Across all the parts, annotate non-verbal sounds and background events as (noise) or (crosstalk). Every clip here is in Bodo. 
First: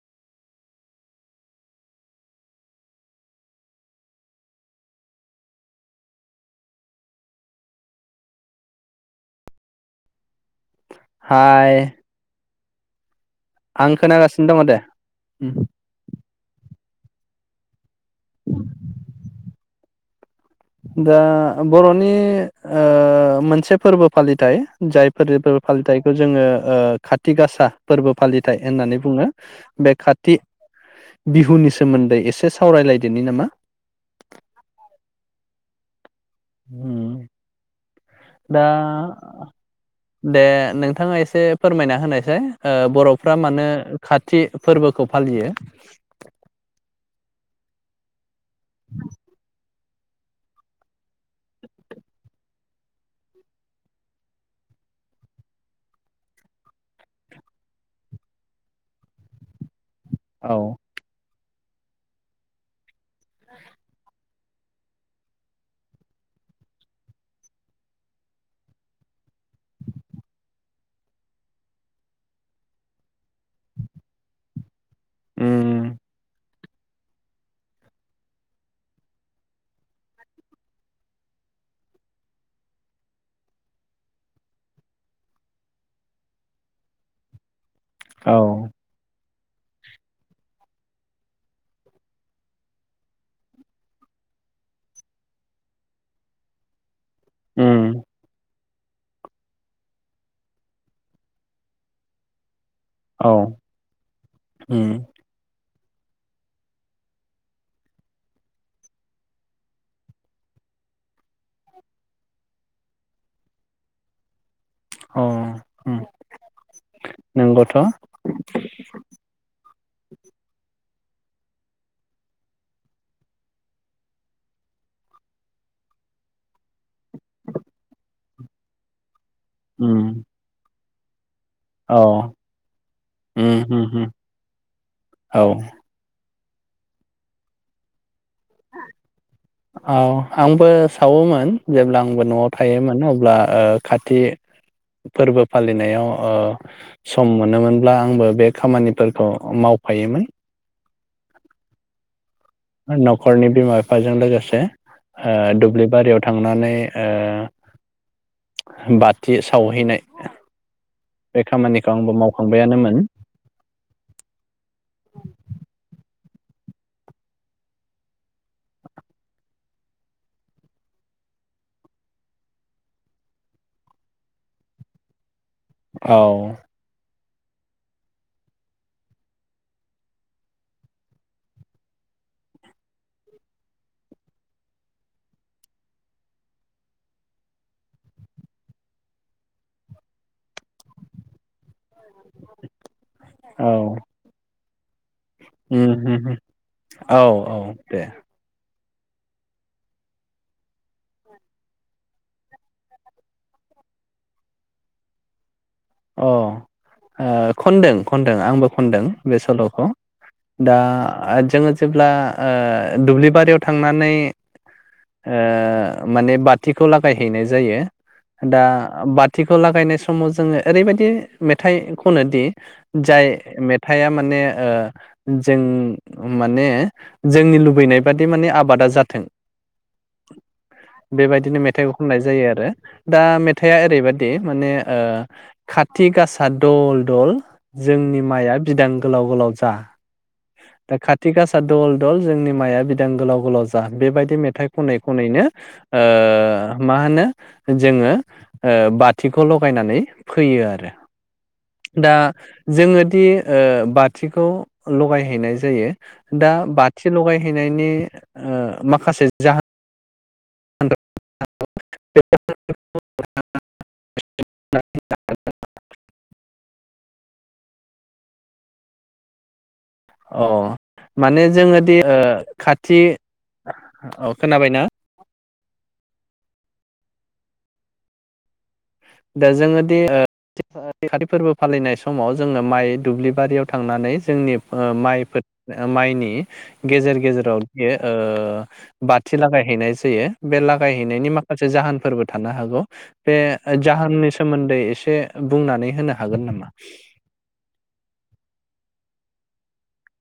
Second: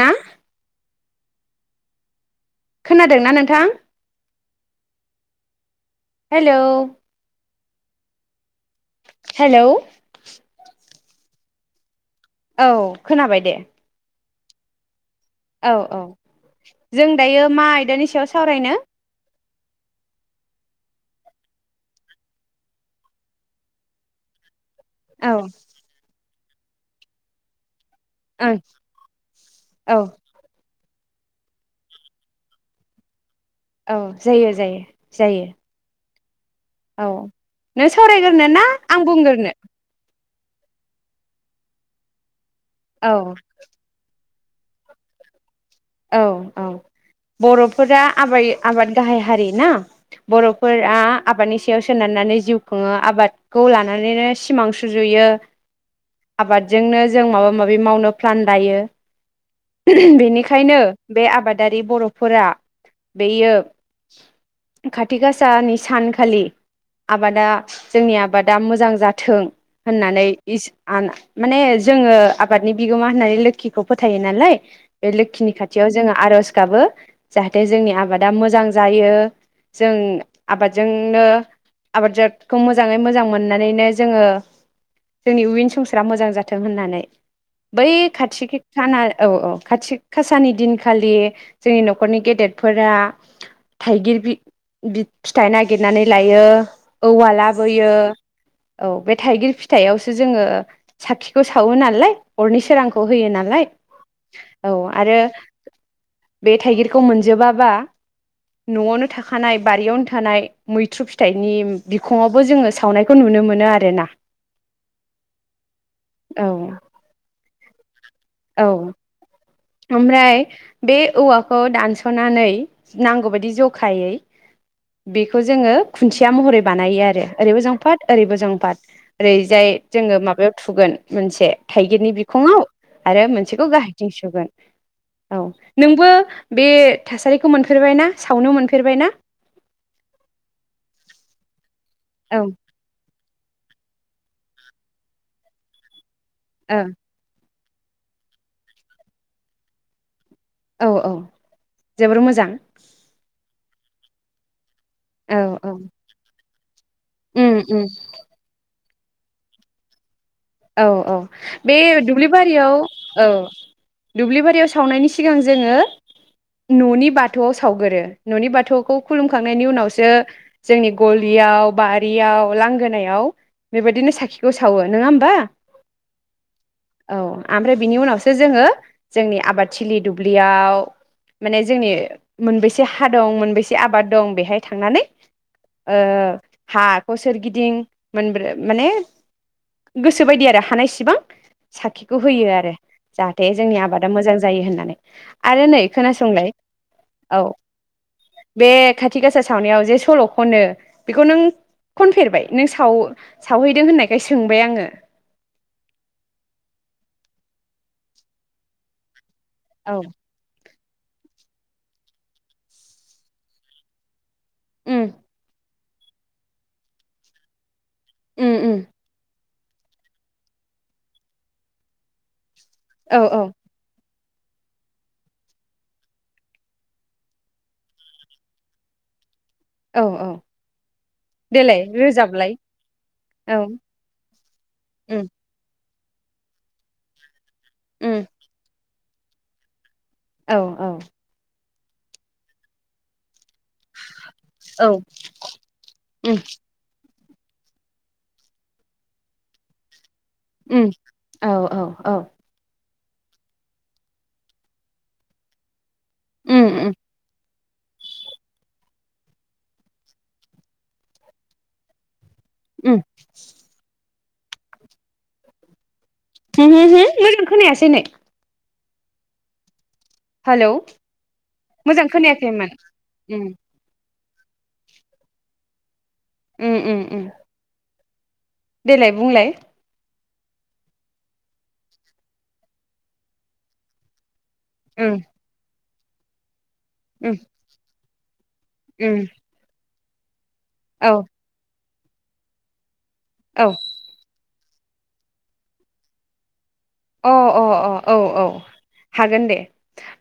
ना खोनादोंना नोंथां? हेलोव। हेलौ हाय औ खोनाबाय दे नो दङ दे। उम। औ औ जों दायो मा आयदानि सायाव सावरायनो? दा बर'नि मोनसे ओ फोरबो फालिथाय औ जायफोर फोरबो फालिथायखौ जोङो ओ खाथि गासा फोरबो ओं फालिथाय होननानै बुङो बे औ खाथि बिहुनि सोमोन्दै एसे सावरायलायदोनि नामा। औ जायो जायो जायो औ उम नों सावरायग्रोनो दा ना आं बुंग्रोनो? दे नोंथाङा एसे फोरमायना होनायसै। ओ औ बर'फ्रा मानो खाथ थि फोरबोखौ फालियो? औ औ बर'फोरा आबै आबाद गाहाय हारि ना बर'फोरा आबादनि सायाव सोनारनानै जिउ खुङो आबादखौ लानानैनो सिमां सुजुयो आबादजोंनो जों माबा माबि मावनो प्लान लायो बे औ खायनो बे आबाद दारि बर'फोरा बैयो खाथि गासानि सानखालि आबादा जोंनि आबादा मोजां जाथों होननानै इस आन माने जोङो आबादनि बिगोमा होननानै लोखिखौ फोथायो नालाय बे लो खिनि खाथियाव उम जोङो आर'ज गाबो जाहाथे जोंनि आबादा मोजां जायो जों आबादजोंनो आबादजोगखौ मोजाङै मोजां मोननानैनो जोङो जोंनि उयिन संसारा मोजां जाथों होननानै। बै औ खाथिखि खाना औ औ खाथिख खासानि दिनखालि जोंनि न'खरनि गेदेरफोरा थाइगिर बि-बि-फिथाइ नागिरनानै लायो। औवा लाबोयो। उम औ बे थाइगिर फिथाइआवसो जोङो साखिखौ सावो नालाय अरनिस सोरांखौ औ होयो नालाय औ उम आरो बे थाइगिरखौ मोनजोबाबा न'आवनो थाखानाय बारियावनो थानाय मैथ्रु फिथाइनि बिखङावबो जोङो सावनायखौ नुनो मोनो आरोना। अ ओम औ नोंगौथ'। औ ओमफ्राय बे औवाखौ दानस'नानै नांगौबायदि जखायै बेखौ जोङो खुन्थिया महरै बानायो आरो ओरैबो जंफाद ओरैबो जंफाद। ओरैजाय जोङो उम माबायाव थुगोन मोनसे थाइगिरनि औ बिखङाव आरो उम मोनसेखौ उम उम गाहायथिं सोगोन। औ नोंबो बे थासारिखौ मोनफेरबाय ना? सावनो मोनफेरबाय ना औ आंबो सावोमोन। जेब्ला आंबो औ न'आव थायोमोन अब्ला ओ खाथि फोरबो फालिनायाव ओ औ सम मोनोमोन। ब्ला आंबो बे खामानिफोरखौ मावफायोमोन। औ औ जोबोर मोजां। न'खरनि बिमा फिफाजों लोगोसे। ओ औ औ दुब्लिबारियाव थांनानै ओ उम उम। बाथि सावहैनाय औ औ। बे खामानिखौ आंबो दुब्लि बारियाव मावखांबायानोमोन औ दुब्लिबारियाव सावनायनि सिगां जोङो न'नि बाथौआव सावगोरो। न'नि बाथौखौ खुलुमखांनायनि उनावसो जोंनि गलियाव, बारियाव, लांगोनायाव बेबायदिनो साखिखौ सावो। नोङा होमबा? औ। औ। ओमफ्राय बिनि उनावसो जोङो जोंनि आबाद थिलि दुब्लियाव माने जोंनि मोनबेसे हा दं, मोनबेसे आबाद दं बेहाय थांनानै ओ हाखौ सोरगिदिं मोनब्रै माने गो (inaudible) सो बायदि आरो हानायसिबां साखिखौ होयो आरो जाहाथे औ जोंनि आबादा मोजां जायो होनना। आरो नै उम उम खोनासंलाय औ बे खाथि गासा सावनायाव जे सल' खनो बेखौ नों खनफेरबाय? नों साव सावहैदों होननायखाय सोंबाय आङो। अ ओ खनदों खनदों आंबो खनदों। बे सल'खौ। आङो दा जोङो जेब्ला आ दुब्लि बारियाव थांनानै उम ओ माने बाथिखौ लागायहैनाय जायो। उम दा उम बा थिखौ लागायनाय समाव जोङो ओरैबायदि मेथाइ खनो दि औ जाय औ मेथाया माने ओ जों माने जोंनि लुबैनाय बादि माने आबादा जाथों औ औ बेबायदिनो देलाय मेथाइखौ खननाय जायो रोजाबलाय आरो दा औ मेथाया ओरैबायदि माने ओ उम खा थिक गासा दल दल उम जोंनि माइआ बिदां गोलाव गोलाव जा औ औ। दा खाथि गासा दल दल जोंनि माइआ बिदां गोलाव गोलाव जा बेबायदि मेथाइ औ खनै खनैनो उम ओ मा होनो जोङो ओ बाथिखौ लगायनानै फैयो उम आरो। औ औ दा औ जोङो दि बाथिखौ लगायहैनाय जायो। दा उम उम बाथि लगाय हैनायनि ओ माखासे जाहो (unintelligible) उम (unintelligible) हम होम होम मोजां खोनायासै नै अ हेलौ माने जोङो दि मोजां ओ खोनायाखैमोन खाथि उम ओ खोनाबायना? ओम ओम ओम। दा जोङोदि ओ थि खाथि फोरबो फालिनाय समाव जोङो माइ दुब्लिबारियाव थांनानै जोंनि ओ उम माइफोर ओ माइनि गेजेर उम गेजेराव बियो ओ उम बाथि लागायहैनाय जायो। बे औ लागायहैनायनि माखासे जाहोन फोरबो थानो हागौ बे औ अ जाहोननि सोमोन्दै एसे बुंनानै होनो हागोन नामा? अ अ औ औ हागोन दे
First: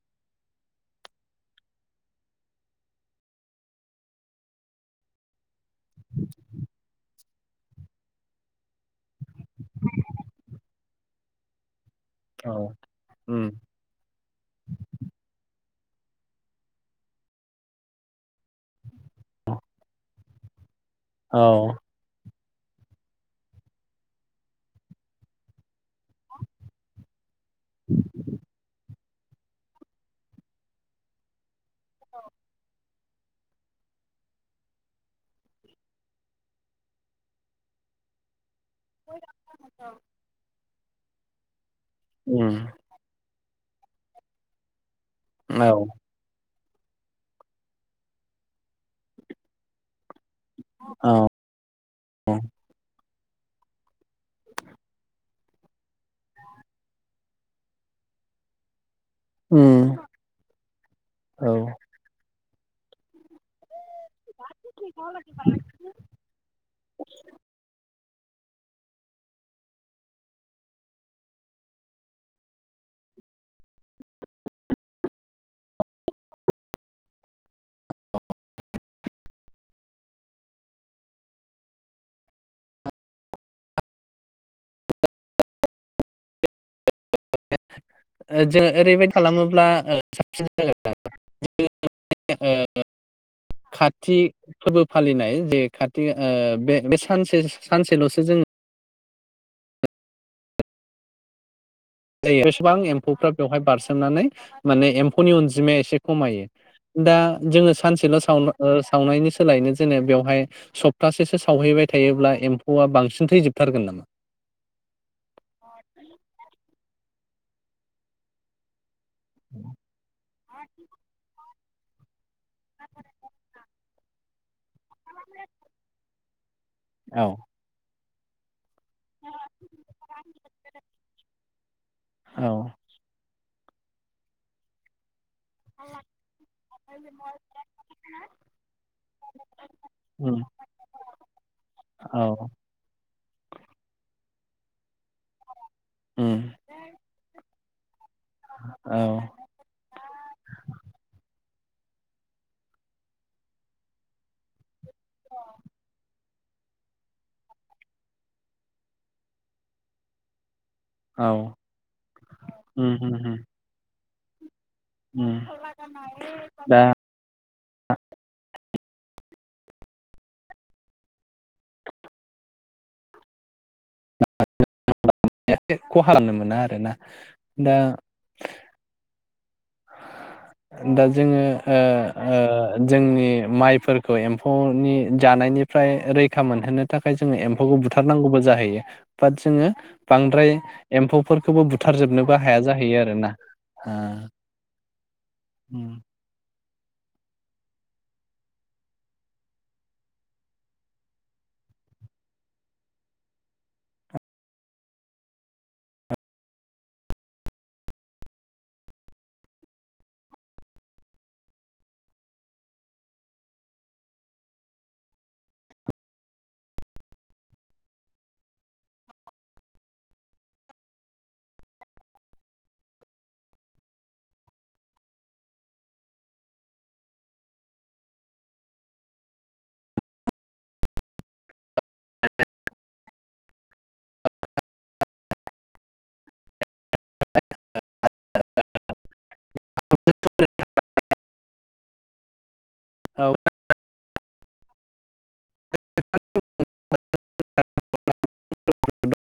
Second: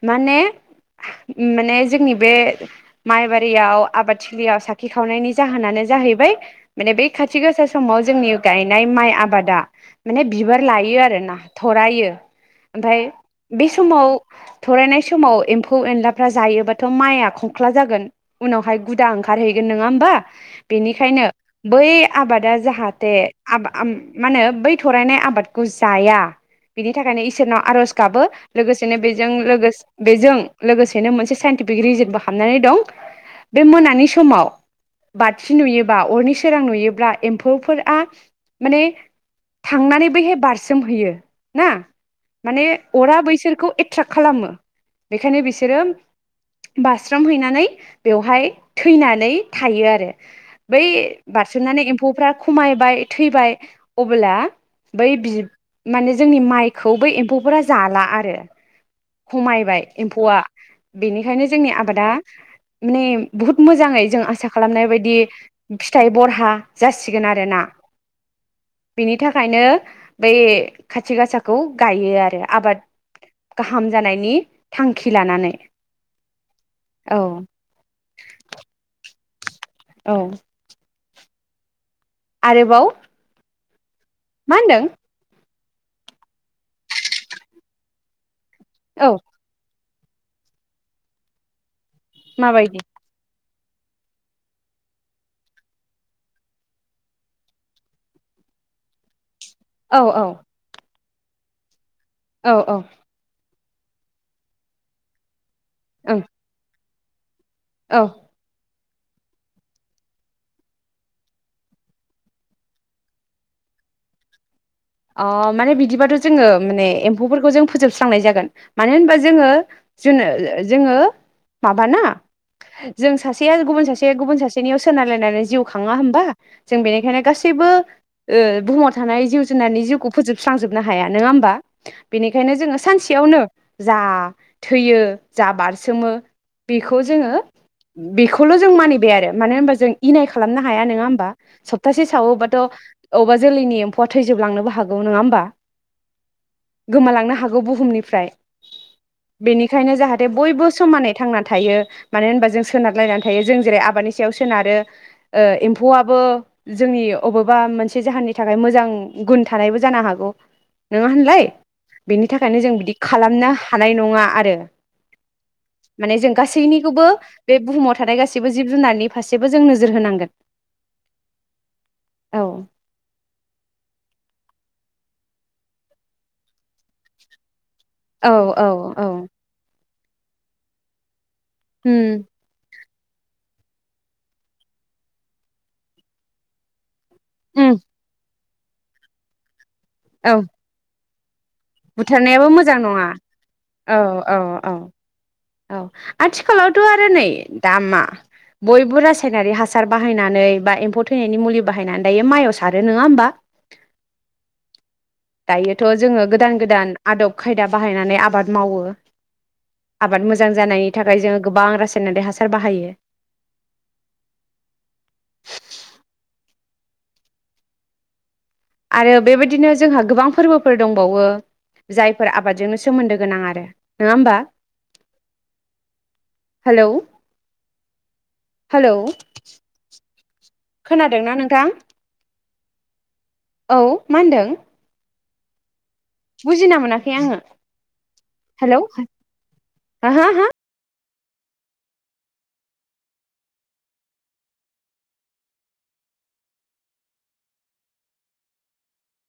माने ओम माने जोंनि बे माइबारियाव आबादथिलियाव साखि खावनायनि जाहोना नानो जाहैबाय माने बे खाथि गोसा समाव जोंनि गायनाय माइ आबाद बादा माने बिबार लायो आरो आरो ना। थरायो औ ओमफाय औ बे समाव थरायनाय समाव एम्फौ फौ एनलाफ्रा जायोबाथ माइआ खंख्ला जागोन उनावहाय गुदा ओंखारहैगोन नोङा होमबा बेनिखायनो बै आबादा जाहाथे आबा आम मा होनो बै थरायनाय आबादखौ जाया बिनि थाखायनो इसोनाव आरज गाबो लोगोसे सेनो बेजों लोगोस बेजों लोगोनो मोनसे साइन्टिफिक रिजोनबो हाबनानै दं बे मोनानि समाव बाथि नुयोबा अरनि सोरां नुयोब्ला एम्फौफोरआ माने थांनानैबोहाय बारसि सोमहैयो ना माने अरा बैसोर खौ एट्राेक्ट खालामो बेखायनो बिसोरो औ बास्रोमहैनानै बेवहाय थैनानै थायो आरो बै औ बारसोमनानै एम्फौफ्रा खमायबाय थैबाय अबोला बै बिब माने जोंनि माइखौ बै एम्फौफोरा जाला आरो खमायबाय एम्फौआ बेनिखायनो जोंनि औ आबादा नेम बहुत मोजांङै जों आसा खालामनाय बायदि फिथाइ बरहा जासिगोन आरोना बिनि थाखायनो बै खाथि गासाखौ गायो आरो आबाद गाहाम जानायनि थांखि लानानै औ औ आरोबाव मा होनदों? (unintelligible) ओ जोङो ओरैबायद औ खालामोब्ला ओ साबसे ज माबायदि (unintelligible) (unintelligible) खाथिग फोरबो फालिनाय जे खाथि ओ बे-बे सानसे सानसेल'सो जोङो औ औ ज औ बेसेबां एम्फौफ्रा (unintelligible) बेवहाय बारसोमनानै माने एम्फौनि अन जिमाया एसे ओं खमायो दा जोङो औ सानसेल' सावनो ओ सावनायनि सोलायनो जेने बेवहाय सप्तासेसो सावहैबाय थायोब्ला एम्फौआ बांसिन थैजोबथारगोन नामा? अ माने बिदिबाथ' जोङो माने एम्फौफोरखौ जों फोजोबस्रांनाय जागोन मानो होनबा जोङो जोनो ओ ओ (unintelligible) जोङो माबाना जों सासेया गुबुन सासेया गुबुन सासेनियाव सोनारालायनानै जिउ खाङा होमबा? जों बेनिखायनो औ गासैबो ओ बुहु थानाय जिउ नानै जिउखौ फोजोबस्रांजोबनो हाया नोङा होनबा औ बेनिखाइनो जोङो सानसेयाव नो जा थैयो जा बारसोमो बेखौ जोङो बेखौल' जों मानिबाय आरो मानो होनबा जों इनाय खालामनो हाया नोङा होनबा सप्तासे औ सावोबाथ' अबा जोलैनि एम्फौआ थैजोबलांनोबो हागौ नोंङा होमबा? गोमालांनो हा बुहुमनि (unintelligible) बेनिखायनो जाहाथे बयबो समानै थांनानै थायो मानो होनबा जों सोनारलायनानै थायो जों जेरै आबादनि सायाव सोनारो ओ एम्फौआबो जोंनि अबेबा मोनसे जाहोननि थाखाय मोजां गुन थानायबो जानो हागौ (inaudible) नङा होनलाय औ बेनि थाखायनो जों उम बिदि उम उम खालामनो हानाय नङा। आरो माने जों (unintelligible) दा गासैनिखौबो बे बुहुमाव थानाय गासैबो जिब जुनारनि फारसेबो जों नोजोर होनांगोन औ (unintelligible) खालामनो मोना आरोना दा औ औ औ (unintelligible) जोङो ओ उम ओ जोंनि माइफोरखौ एम्फौनि जानायनिफ्राय रैखा मोनहोनो थाखाय जोङो उम एम्फौखौ बुथार नांगौबो जा (unintelligible) बा जोङो औ बांद्राय एम्फौ फोरखौबो बुथारजोबनोबो बुथारनायाबो हाया मोजां जाहैयो नङा आरो ना औ औ औ औ आथिखालाव थ' आरो नै दा मा बयबो रासायनारि हासार बाहायनानै बा एम्फौ थैनायनि मुलि बाहायनानै दायो माइआव सारो नङा होमबा दायोथ' जोङो गोदान गोदान आदब खायदा बाहायनानै आबाद मावो। आबाद मोजां जानायनि थाखाय जोङो गोबां रासायनारि हासार बाहायो। (inaudible) आरो बेबायदिनो जोंहा गोबां फोरबोफोर दंबावो जायफोर आबादजोंनो सोमोन्दो गोनां आरो नङा होमबा हेलौ-हेलौ खोनादोंना नोंथां। औ मा होनदों? बुजिना मोनाखै आङो। हेल' हो-हो-हो। औ (inaudible) (inaudible)